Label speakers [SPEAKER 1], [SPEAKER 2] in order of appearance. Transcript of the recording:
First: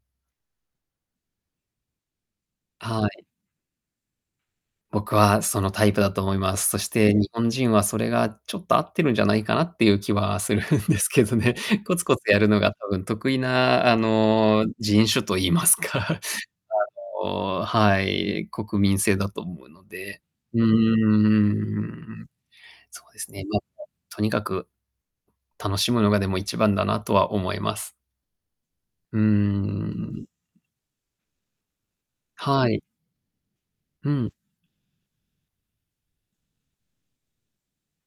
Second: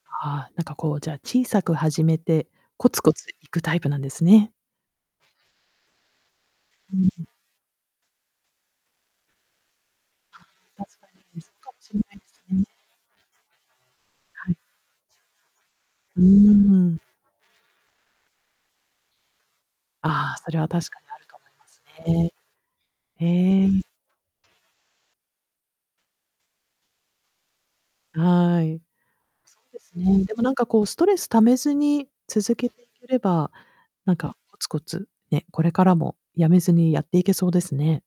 [SPEAKER 1] ああ、なんかこうじゃあ小さく始めて、コツ
[SPEAKER 2] あ、は
[SPEAKER 1] コツ
[SPEAKER 2] い。
[SPEAKER 1] いくタイプなんですね。
[SPEAKER 2] 僕はそのタイプだと思います。そし
[SPEAKER 1] うん
[SPEAKER 2] て、
[SPEAKER 1] う
[SPEAKER 2] 日
[SPEAKER 1] ん。
[SPEAKER 2] 本人はそれがちょっと合ってるんじゃないかなっていう気はするん
[SPEAKER 1] あ、
[SPEAKER 2] で
[SPEAKER 1] 確か
[SPEAKER 2] すけど
[SPEAKER 1] に、ん、そ
[SPEAKER 2] ね。
[SPEAKER 1] うかもし
[SPEAKER 2] コ
[SPEAKER 1] れ
[SPEAKER 2] ツ
[SPEAKER 1] な
[SPEAKER 2] コ
[SPEAKER 1] いで
[SPEAKER 2] ツや
[SPEAKER 1] す
[SPEAKER 2] るの
[SPEAKER 1] ね。
[SPEAKER 2] が多分得意な、あ
[SPEAKER 1] はい。
[SPEAKER 2] の、人種と言いますか、
[SPEAKER 1] うーん。
[SPEAKER 2] あの、はい、国民性だと思うので、
[SPEAKER 1] ああ、そ
[SPEAKER 2] う
[SPEAKER 1] れ
[SPEAKER 2] ー
[SPEAKER 1] は確かにあると思います
[SPEAKER 2] ん、
[SPEAKER 1] ね。
[SPEAKER 2] そうですね。ま、
[SPEAKER 1] へえ。
[SPEAKER 2] とにかく、楽しむのがでも一番だなとは思います。
[SPEAKER 1] はい。
[SPEAKER 2] うー
[SPEAKER 1] そうですね。
[SPEAKER 2] ん。
[SPEAKER 1] でもなんかこうストレス溜めずに続け
[SPEAKER 2] はい。
[SPEAKER 1] ていければ、
[SPEAKER 2] う
[SPEAKER 1] なん
[SPEAKER 2] ん。
[SPEAKER 1] かコツコツね、これからも止めずにやっていけそうですね。